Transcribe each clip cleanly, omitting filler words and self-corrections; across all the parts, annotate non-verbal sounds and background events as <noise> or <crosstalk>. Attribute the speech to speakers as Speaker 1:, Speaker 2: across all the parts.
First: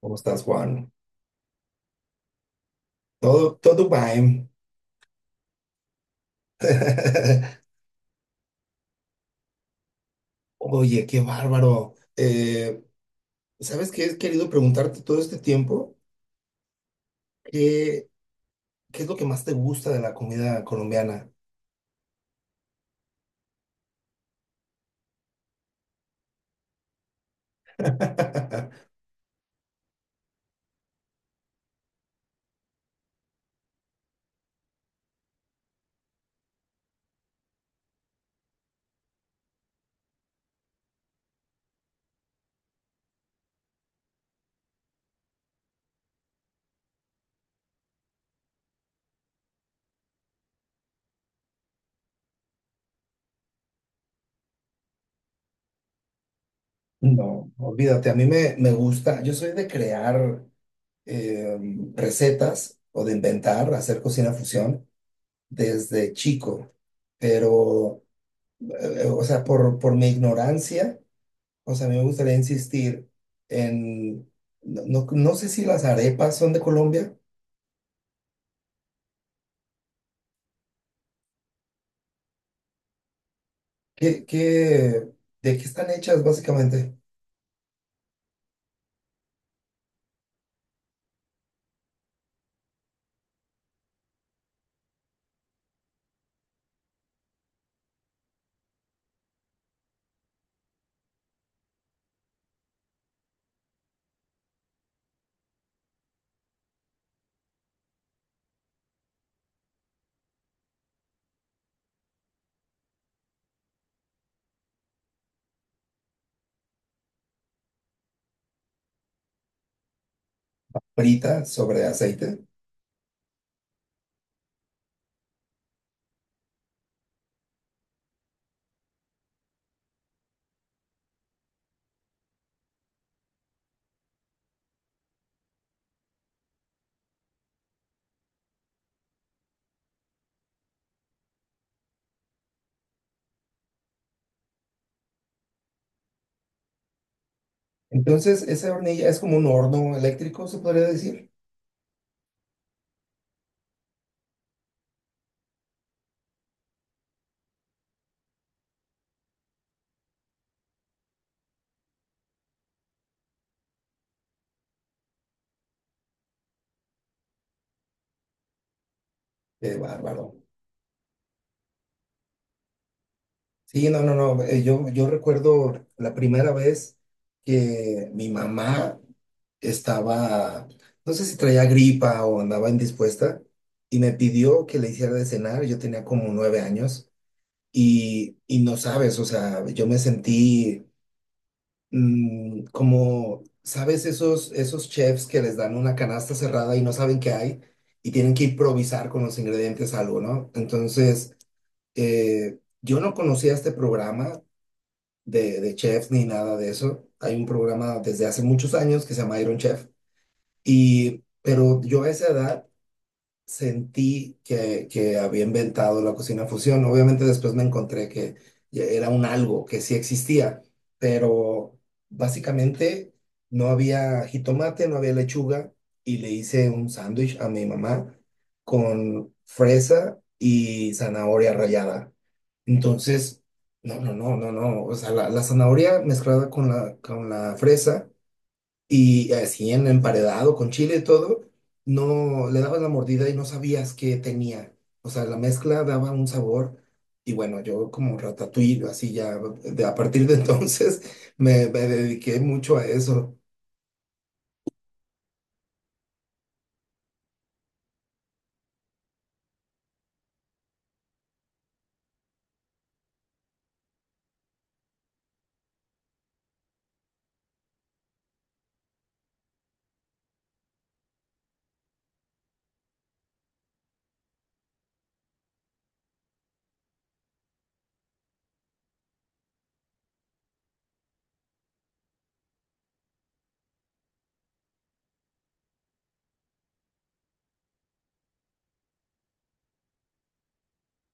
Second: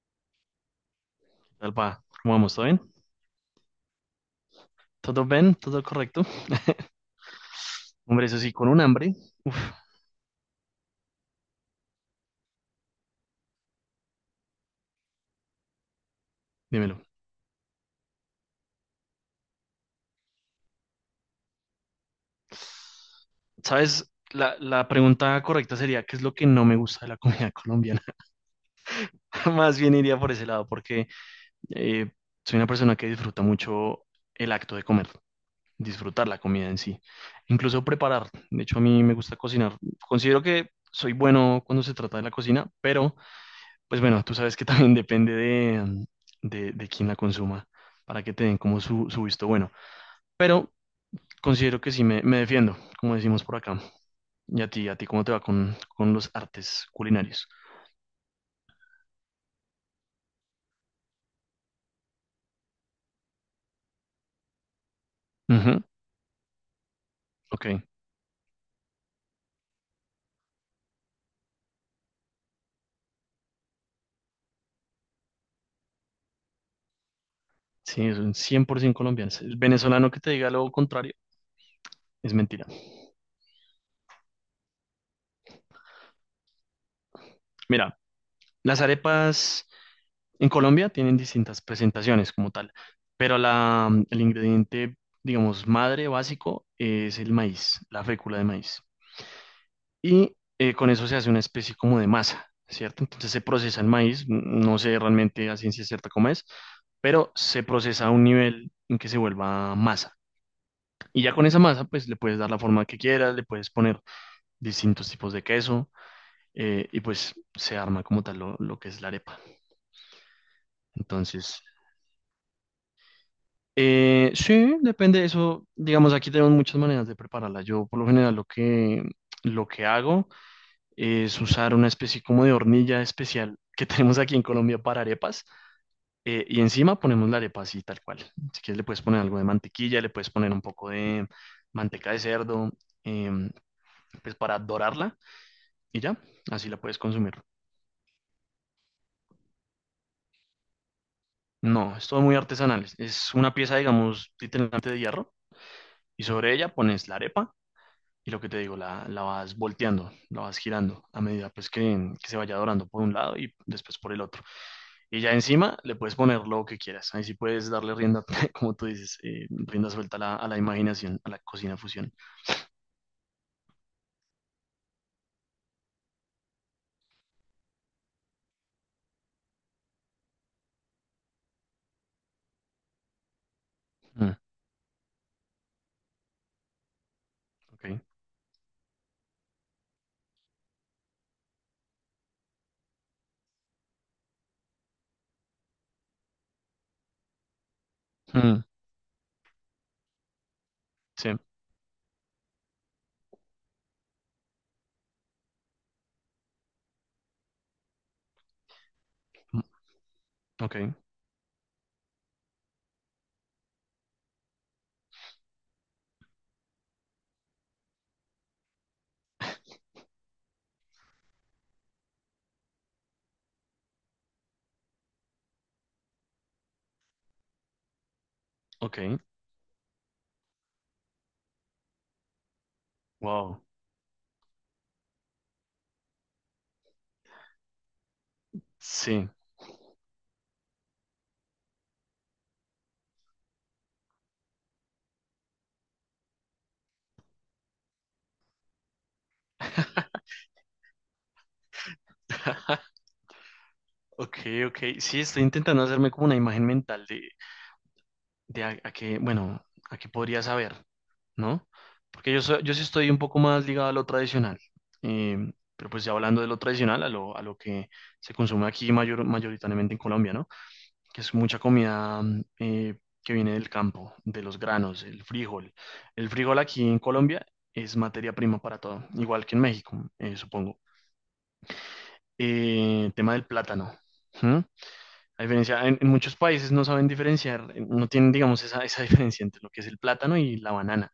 Speaker 1: ¿Cómo estás, Juan?
Speaker 2: Alba, ¿cómo vamos? ¿Todo bien?
Speaker 1: Todo bien.
Speaker 2: ¿Todo bien? ¿Todo correcto?
Speaker 1: <laughs>
Speaker 2: Hombre, eso sí, con un hambre. Uf,
Speaker 1: Oye, qué bárbaro. ¿Sabes qué? He querido preguntarte todo este tiempo,
Speaker 2: dímelo.
Speaker 1: ¿qué, qué es lo que más te gusta de la comida colombiana?
Speaker 2: ¿Sabes? La pregunta correcta sería, ¿qué es lo que no me gusta de la comida colombiana?
Speaker 1: <laughs>
Speaker 2: <laughs> Más bien iría por ese lado, porque eh, soy una persona que disfruta mucho el acto de comer, disfrutar la comida en sí, incluso preparar. De hecho, a mí me gusta cocinar. Considero que soy bueno cuando se trata de la cocina, pero pues bueno, tú sabes que también <laughs> depende de quién la consuma para que te den como su visto bueno. Pero considero que sí me defiendo, como decimos por acá. ¿Y a ti, cómo te va con los artes culinarios?
Speaker 1: No, olvídate, a mí me gusta, yo soy de crear eh, recetas o de inventar, hacer cocina fusión
Speaker 2: Ujú.
Speaker 1: desde chico,
Speaker 2: Ok.
Speaker 1: pero, o sea, por mi ignorancia. O sea, a mí me gustaría insistir en, no, no sé si las arepas son de Colombia.
Speaker 2: Sí, es un 100% colombiano. El venezolano que te diga lo contrario es mentira.
Speaker 1: ¿Qué, qué- ¿De qué están hechas básicamente?
Speaker 2: Mira, las arepas en Colombia tienen distintas presentaciones como tal, pero el ingrediente, digamos, madre básico es el maíz, la fécula de maíz. Y con eso se hace una especie como de masa, ¿cierto? Entonces se procesa el maíz, no sé realmente a ciencia cierta cómo es, pero se procesa a un nivel en que se vuelva masa. Y ya con esa masa, pues le puedes dar la forma que quieras, le puedes poner distintos tipos de queso, y pues se arma como tal lo que es la arepa.
Speaker 1: Frita
Speaker 2: Entonces,
Speaker 1: sobre aceite.
Speaker 2: sí, depende de eso. Digamos, aquí tenemos muchas maneras de prepararla. Yo por lo general lo que hago es usar una especie como de hornilla especial que <laughs> tenemos aquí en Colombia para arepas, y encima ponemos la arepa así tal cual. Si quieres le puedes poner algo de mantequilla, le puedes poner un poco de manteca de cerdo, em, pues para dorarla y ya, así la puedes consumir.
Speaker 1: Entonces, esa hornilla es como un horno eléctrico, se podría decir.
Speaker 2: No, es todo muy artesanal. Es una pieza, digamos, literalmente de hierro y sobre ella pones la arepa y lo que te digo, la vas volteando, la vas girando a medida pues que se vaya dorando por un lado y después por el otro. Y ya encima le puedes poner lo que quieras. Ahí sí puedes darle rienda, <laughs> como tú dices,
Speaker 1: Qué
Speaker 2: rienda suelta a
Speaker 1: bárbaro.
Speaker 2: la imaginación, a la cocina fusión.
Speaker 1: Sí, no, no, no. Yo recuerdo la primera vez que mi mamá estaba, no sé si traía gripa o andaba indispuesta, y me
Speaker 2: Mm,
Speaker 1: pidió que le hiciera de cenar. Yo tenía como nueve años.
Speaker 2: ok.
Speaker 1: Y no sabes, o sea, yo me sentí como, ¿sabes? Esos chefs que les dan una canasta cerrada y no saben qué hay y tienen que
Speaker 2: Mm,
Speaker 1: improvisar con los ingredientes algo, ¿no?
Speaker 2: sí.
Speaker 1: Entonces, yo no conocía este programa de chefs ni nada de eso. Hay un programa desde hace muchos años que se llama Iron
Speaker 2: Mm.
Speaker 1: Chef.
Speaker 2: Ok.
Speaker 1: Y, pero yo a esa edad sentí que había inventado la cocina fusión. Obviamente después me encontré que ya era un algo que sí existía, pero básicamente no había jitomate, no había lechuga y le hice un sándwich a mi mamá
Speaker 2: Ok.
Speaker 1: con fresa y zanahoria rallada. Entonces,
Speaker 2: Wow.
Speaker 1: no, no, no, no, no, o sea, la zanahoria mezclada con la fresa.
Speaker 2: Sí.
Speaker 1: Y así en emparedado con chile y todo, no le dabas la mordida y no sabías qué tenía. O sea, la mezcla daba un sabor. Y bueno, yo como ratatouille, así ya, a partir de entonces <laughs> me dediqué mucho a
Speaker 2: <laughs>
Speaker 1: eso.
Speaker 2: Ok, ok. Sí, estoy intentando hacerme como una imagen mental de a qué, bueno, a qué podría saber, ¿no? Porque yo sí estoy un poco más ligado a lo tradicional. Pero pues ya hablando de lo tradicional, a lo que se consume aquí mayoritariamente en Colombia, ¿no? Que es mucha comida que viene del campo, de los granos, el frijol. El frijol aquí en Colombia es materia prima para todo, igual que en México, supongo. Tema del plátano. ¿M? A diferencia, en muchos países no saben diferenciar, no tienen, digamos, esa <laughs> diferencia entre lo que es el plátano y la banana.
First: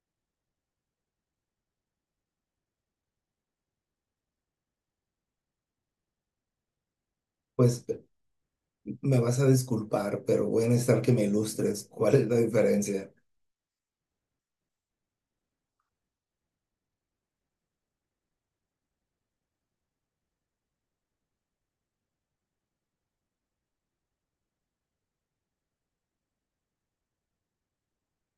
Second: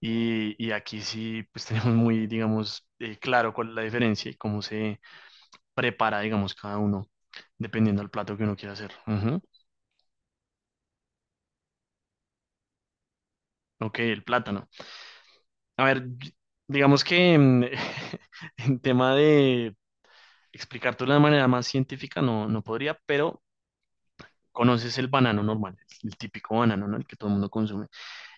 Speaker 2: Y aquí sí, pues <laughs> tenemos muy, digamos, claro cuál es la diferencia y cómo se prepara, digamos, cada uno,
Speaker 1: Pues
Speaker 2: dependiendo del plato que uno quiera hacer.
Speaker 1: me vas
Speaker 2: Ujú.
Speaker 1: a disculpar, pero voy a necesitar que me ilustres cuál es la diferencia.
Speaker 2: Ok, el plátano. A ver, digamos que <laughs> en tema de explicártelo de manera más científica no podría, pero conoces el banano normal, el típico banano, ¿no? El que todo el mundo consume.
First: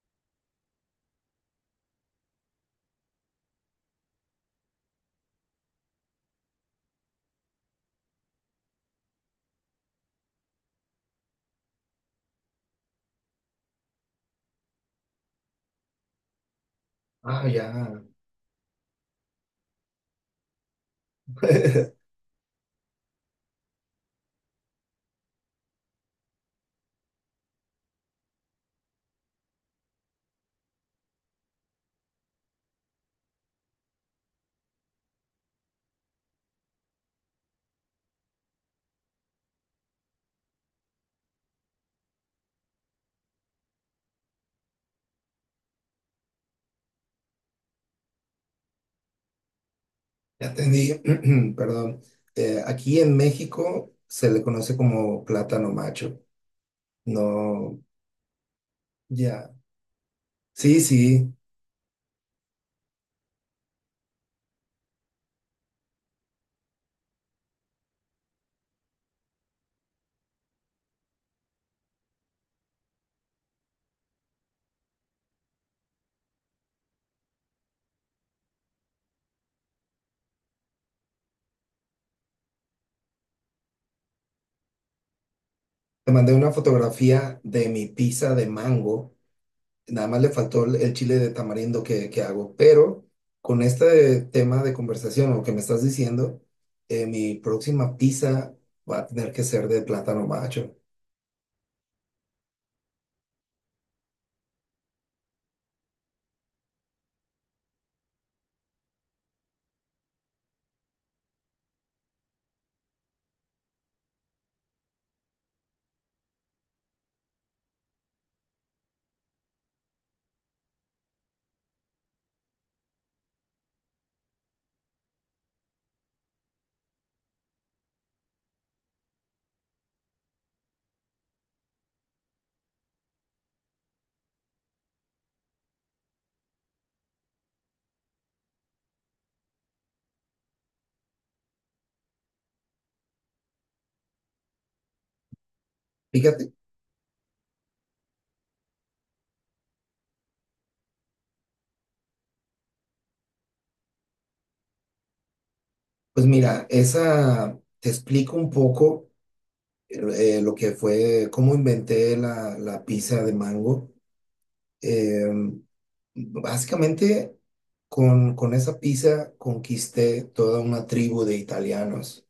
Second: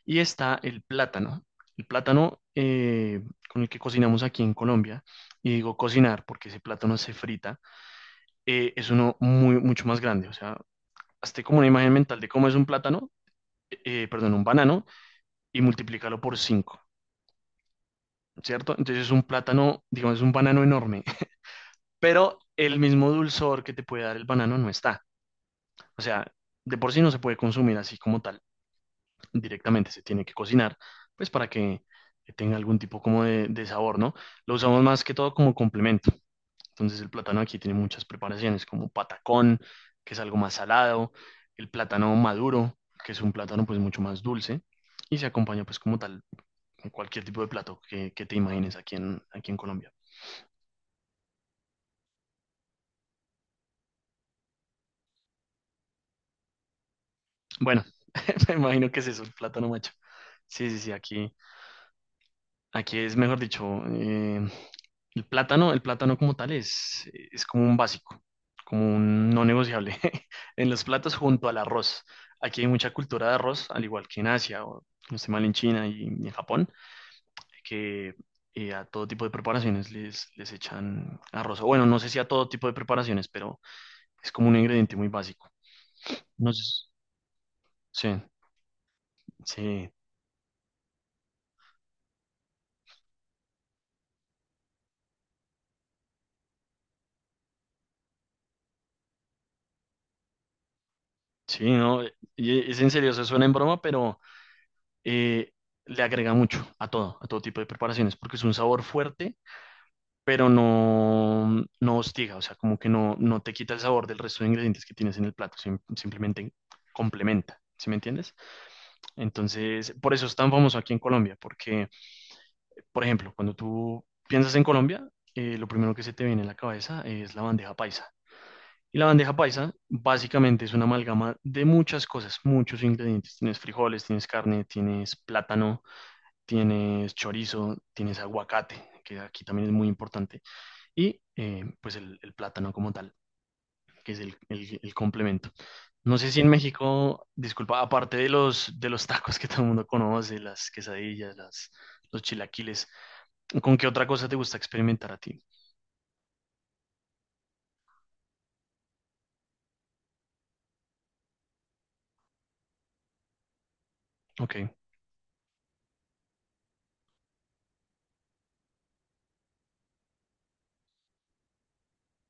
Speaker 2: Y está el plátano. El plátano, con el que cocinamos aquí en Colombia, y digo cocinar porque ese plátano se frita. Es uno mucho más grande. O sea, hazte como una imagen mental de cómo es un plátano, eh, perdón, un banano, y multiplícalo por cinco.
Speaker 1: Ah, ya.
Speaker 2: ¿Cierto? Entonces es un plátano, digamos, es un banano enorme,
Speaker 1: <laughs>
Speaker 2: pero el mismo dulzor que te puede dar el banano no está. O sea, de por sí no se puede consumir así como tal, directamente se tiene que cocinar, pues para que tenga algún tipo como de sabor, ¿no? Lo usamos más que todo como complemento. Entonces el plátano aquí tiene muchas preparaciones, como patacón, que es algo más salado, el plátano maduro, que es un plátano pues mucho más dulce, y se acompaña pues como tal con cualquier tipo de plato que te imagines aquí en Colombia.
Speaker 1: Ya entendí. <clears throat> Perdón. Aquí en México se le conoce como plátano macho. No,
Speaker 2: Bueno, <laughs> me imagino que es eso, el
Speaker 1: ya.
Speaker 2: plátano macho. Sí, sí,
Speaker 1: Sí,
Speaker 2: sí,
Speaker 1: sí.
Speaker 2: aquí es, mejor dicho, el plátano como tal es como un básico, como un no negociable <laughs> en los platos junto al arroz. Aquí hay mucha cultura de arroz, al igual que en Asia, o no estoy mal, en China y en Japón, que a todo tipo de preparaciones les echan arroz. O bueno, no sé si a todo tipo de preparaciones, pero es como un ingrediente muy básico.
Speaker 1: Te mandé una
Speaker 2: No sé.
Speaker 1: fotografía de mi
Speaker 2: Sí,
Speaker 1: pizza de mango.
Speaker 2: sí.
Speaker 1: Nada más le faltó el chile de tamarindo que hago. Pero con este tema de conversación o que me estás diciendo, mi próxima pizza va a tener que ser de plátano macho.
Speaker 2: Sí, no. Y es en serio, eso suena en broma, pero eh, le agrega mucho a todo tipo de preparaciones, porque es un sabor fuerte, pero no hostiga, o sea, como que no te quita el sabor del resto de ingredientes que tienes en el plato, simplemente complementa, ¿sí me entiendes? Entonces, por eso es tan famoso aquí en Colombia, porque, por ejemplo, cuando tú piensas en Colombia, lo primero que se te viene a la cabeza es la bandeja paisa. Y la bandeja paisa básicamente es una amalgama de muchas cosas, muchos ingredientes. Tienes frijoles, tienes carne, tienes plátano, tienes chorizo, tienes aguacate, que aquí también es muy importante, y pues el plátano como tal, que es el complemento. No sé si en
Speaker 1: Fíjate,
Speaker 2: México, disculpa, aparte de de los tacos que todo el mundo conoce, las quesadillas, los chilaquiles, ¿con qué otra cosa te gusta experimentar a ti?
Speaker 1: pues mira, esa te explico un poco lo que fue, cómo inventé la, la pizza de mango.
Speaker 2: Ok.
Speaker 1: Eh, Básicamente, con esa pizza conquisté toda una tribu de italianos.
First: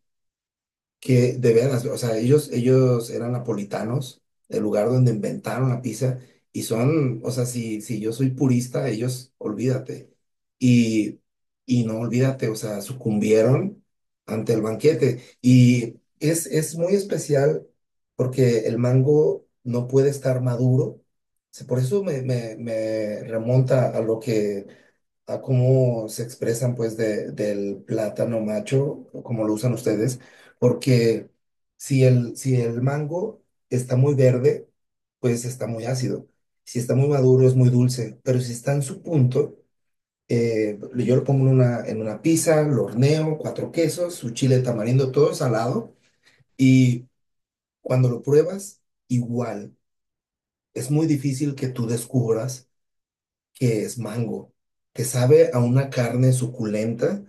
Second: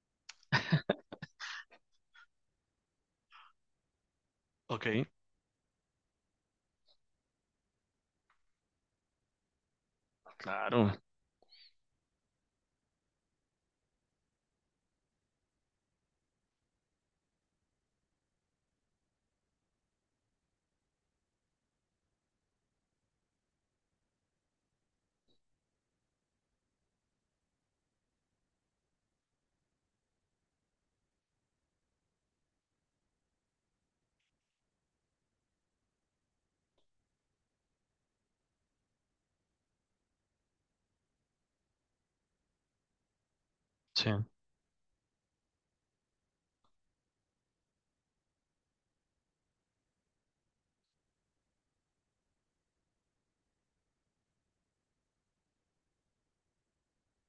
Speaker 2: <laughs>
Speaker 1: Que de veras, o sea, ellos eran napolitanos, el lugar
Speaker 2: Ok,
Speaker 1: donde inventaron la pizza, y son, o sea, si, si yo soy purista, ellos, olvídate.
Speaker 2: claro,
Speaker 1: Y, y no olvídate, o sea, sucumbieron ante el banquete. Y es muy especial porque el mango no puede estar maduro. Por eso me remonta a lo que a cómo se expresan pues del plátano macho, como lo usan ustedes, porque si el, si el mango está muy verde, pues está muy ácido. Si está muy maduro, es muy dulce, pero si está en su punto, yo lo pongo en una pizza, lo horneo, cuatro
Speaker 2: sí,
Speaker 1: quesos, su chile tamarindo, todo salado, y cuando lo pruebas, igual. Es muy difícil que tú descubras que es mango. Te sabe a una carne suculenta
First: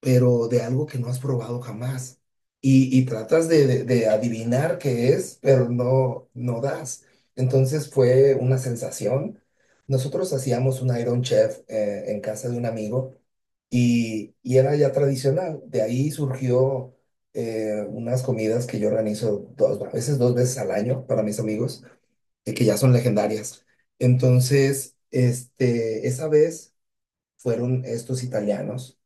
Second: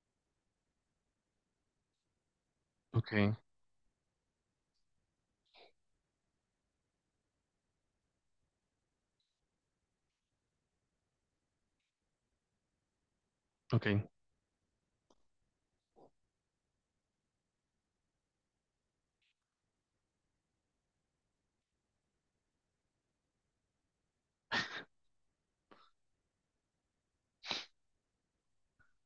Speaker 1: pero de algo que no has probado jamás. Y
Speaker 2: ok,
Speaker 1: tratas de, de adivinar qué es, pero no, no das. Entonces fue una sensación. Nosotros hacíamos un Iron Chef en casa de un amigo
Speaker 2: ok.
Speaker 1: y era ya tradicional. De ahí surgió unas comidas que yo organizo dos, a veces dos veces al año para mis amigos, que ya son legendarias. Entonces, este, esa vez fueron estos italianos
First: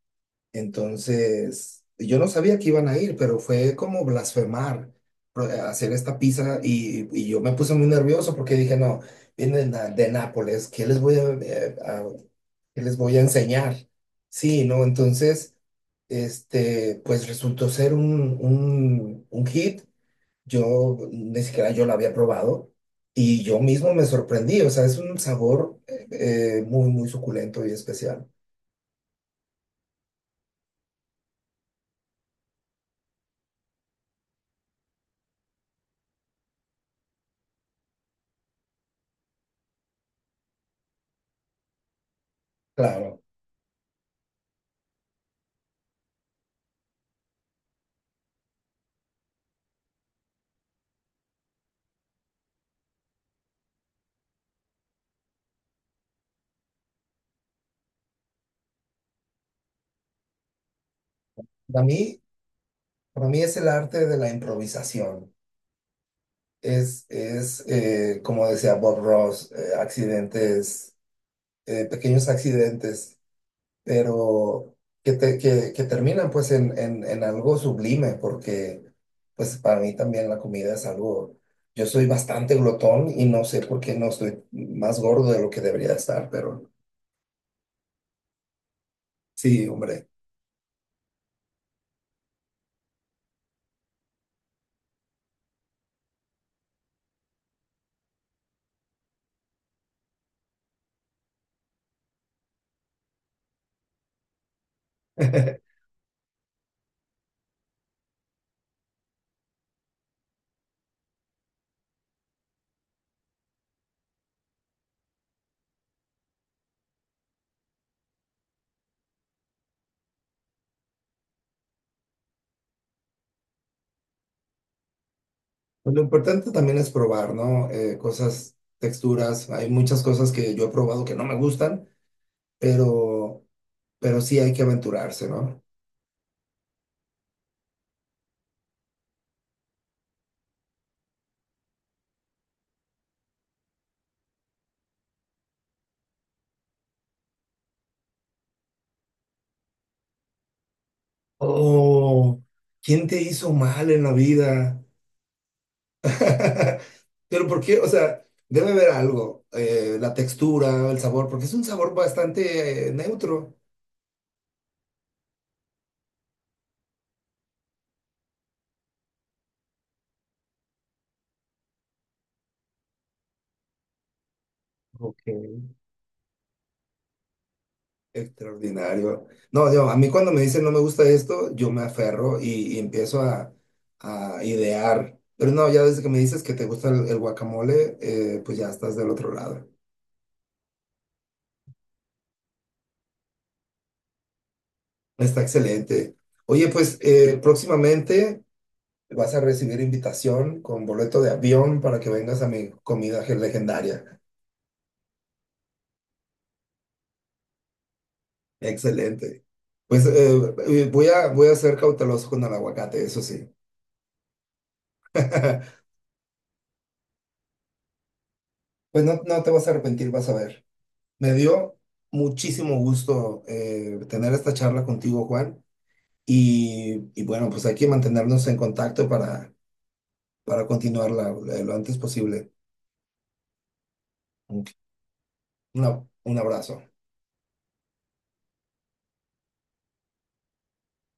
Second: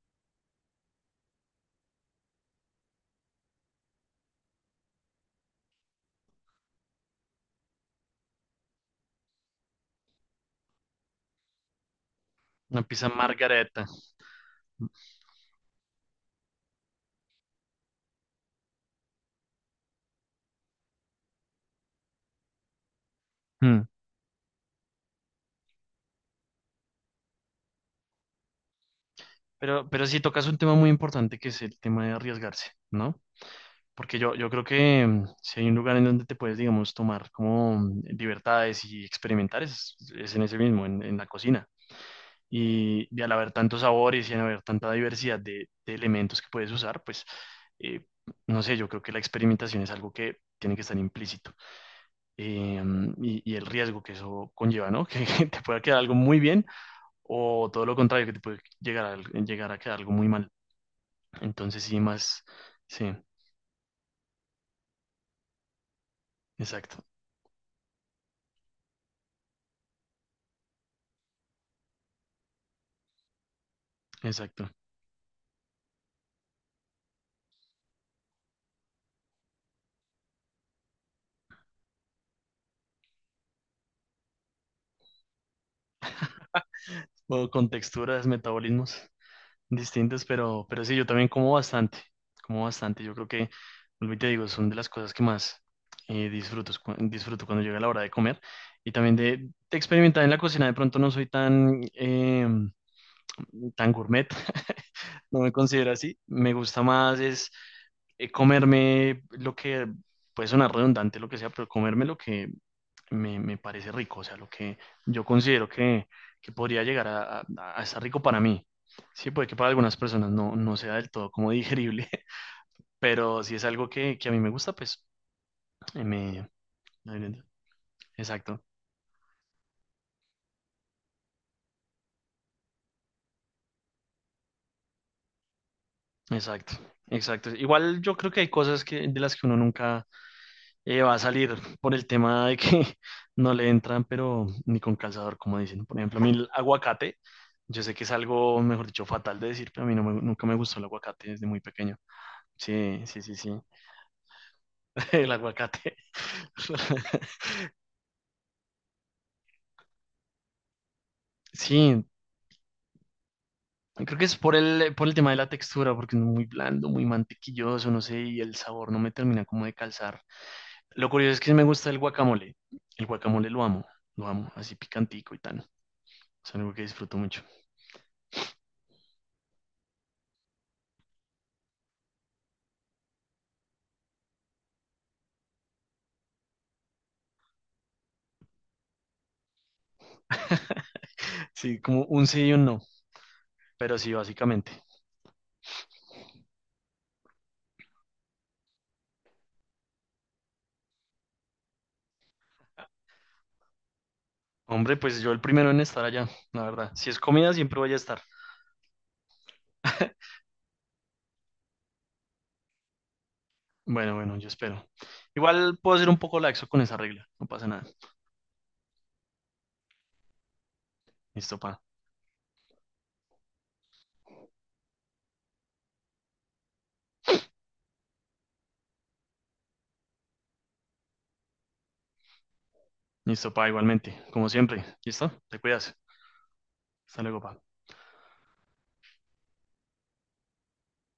Speaker 1: entonces, yo no sabía que iban a ir, pero fue como blasfemar hacer esta pizza y yo me puse muy nervioso porque dije, no, vienen de Nápoles, ¿qué les voy a, qué
Speaker 2: Una
Speaker 1: les
Speaker 2: pizza
Speaker 1: voy a enseñar?
Speaker 2: margareta.
Speaker 1: Sí, ¿no? Entonces, este, pues resultó ser un hit. Yo ni siquiera yo lo había probado y yo
Speaker 2: Mm.
Speaker 1: mismo me sorprendí. O sea, es un sabor muy, muy suculento y especial.
Speaker 2: Pero sí tocas un tema muy importante que es el tema de arriesgarse, ¿no? Porque yo creo que, si hay un lugar en donde te puedes, digamos, tomar como libertades y experimentar, es en ese mismo, en la cocina. Y,
Speaker 1: Claro.
Speaker 2: y al haber tantos sabores y al haber tanta diversidad de elementos que puedes usar, pues, eh, no sé, yo creo que la experimentación es algo que tiene que estar implícito. Y el riesgo que eso conlleva, ¿no? <laughs> Que te pueda quedar algo muy bien o todo lo contrario, que te puede llegar a quedar algo muy mal.
Speaker 1: A
Speaker 2: Entonces sí,
Speaker 1: mí
Speaker 2: más, sí,
Speaker 1: para mí es el arte de la improvisación.
Speaker 2: exacto,
Speaker 1: Es como decía Bob Ross, accidentes, pequeños accidentes,
Speaker 2: exacto.
Speaker 1: pero que, que terminan pues en algo sublime, porque pues para mí también la comida es algo, yo soy bastante glotón y no sé por qué no estoy más gordo de lo que debería estar, pero
Speaker 2: O con texturas, metabolismos
Speaker 1: sí, hombre.
Speaker 2: distintos, pero sí, yo también como bastante, como bastante. Yo creo que, vuelvo y te digo, son de las cosas que más disfruto, disfruto cuando llega la hora de comer. Y también de experimentar en la cocina, de pronto no soy tan, tan gourmet, no me
Speaker 1: <laughs>
Speaker 2: considero así. Me gusta más es comerme lo que, puede sonar redundante, lo que sea, pero comerme lo que me parece rico, o sea, lo que yo considero que podría llegar a estar rico para mí. Sí, puede que para algunas personas no sea del todo como digerible, <laughs> pero si es algo que a mí me gusta, pues
Speaker 1: Lo
Speaker 2: eh, me...
Speaker 1: importante también es probar, ¿no?
Speaker 2: Exacto,
Speaker 1: Cosas, texturas, hay muchas cosas que yo he probado que no me gustan pero, pero sí hay que aventurarse, ¿no?
Speaker 2: exacto, exacto. Igual yo creo que hay cosas que, de las que uno nunca va a salir por el tema de que <laughs> no le entran, pero ni con calzador, como dicen. Por ejemplo, a mí el aguacate, yo sé que es algo, mejor dicho, fatal de decir, pero a mí nunca me gustó el aguacate desde muy pequeño.
Speaker 1: Oh,
Speaker 2: Sí,
Speaker 1: ¿quién te
Speaker 2: sí, sí, sí,
Speaker 1: hizo mal en la vida?
Speaker 2: <laughs> el aguacate.
Speaker 1: <laughs>
Speaker 2: <laughs>
Speaker 1: Pero ¿por qué? O sea, debe haber algo, la textura, el sabor, porque es un sabor
Speaker 2: Sí,
Speaker 1: bastante neutro.
Speaker 2: creo que es por el tema de la textura, porque es muy blando, muy mantequilloso, no sé, y el sabor no me termina como de calzar. Lo curioso es que sí me gusta el guacamole. El guacamole lo amo, así
Speaker 1: Ok,
Speaker 2: picantico y tan. Es algo que disfruto mucho.
Speaker 1: extraordinario. No, yo, a mí cuando me dicen no me gusta esto, yo me aferro y empiezo a idear. Pero no, ya desde que me dices que te gusta el guacamole, pues ya estás del otro lado.
Speaker 2: <laughs> Sí, como un sí y un no, pero sí, básicamente.
Speaker 1: Está excelente. Oye, pues próximamente vas a recibir invitación con boleto de avión para que vengas a mi comida legendaria.
Speaker 2: Hombre, pues yo el primero en estar allá, la verdad. Si es comida, siempre voy a estar.
Speaker 1: Excelente. Pues
Speaker 2: <laughs>
Speaker 1: voy a, voy a ser cauteloso con el aguacate, eso sí. <laughs>
Speaker 2: Bueno, bueno, yo espero. Igual puedo ser un poco laxo con esa regla, no pasa nada.
Speaker 1: Pues no, no te vas a arrepentir, vas a ver. Me
Speaker 2: Listo,
Speaker 1: dio
Speaker 2: pa.
Speaker 1: muchísimo gusto tener esta charla contigo, Juan. Y bueno, pues hay que mantenernos en contacto para continuarla lo antes posible.
Speaker 2: Listo, pa, igualmente, como
Speaker 1: Un,
Speaker 2: siempre. ¿Listo? Te cuidas.
Speaker 1: un abrazo.
Speaker 2: Hasta luego, pa.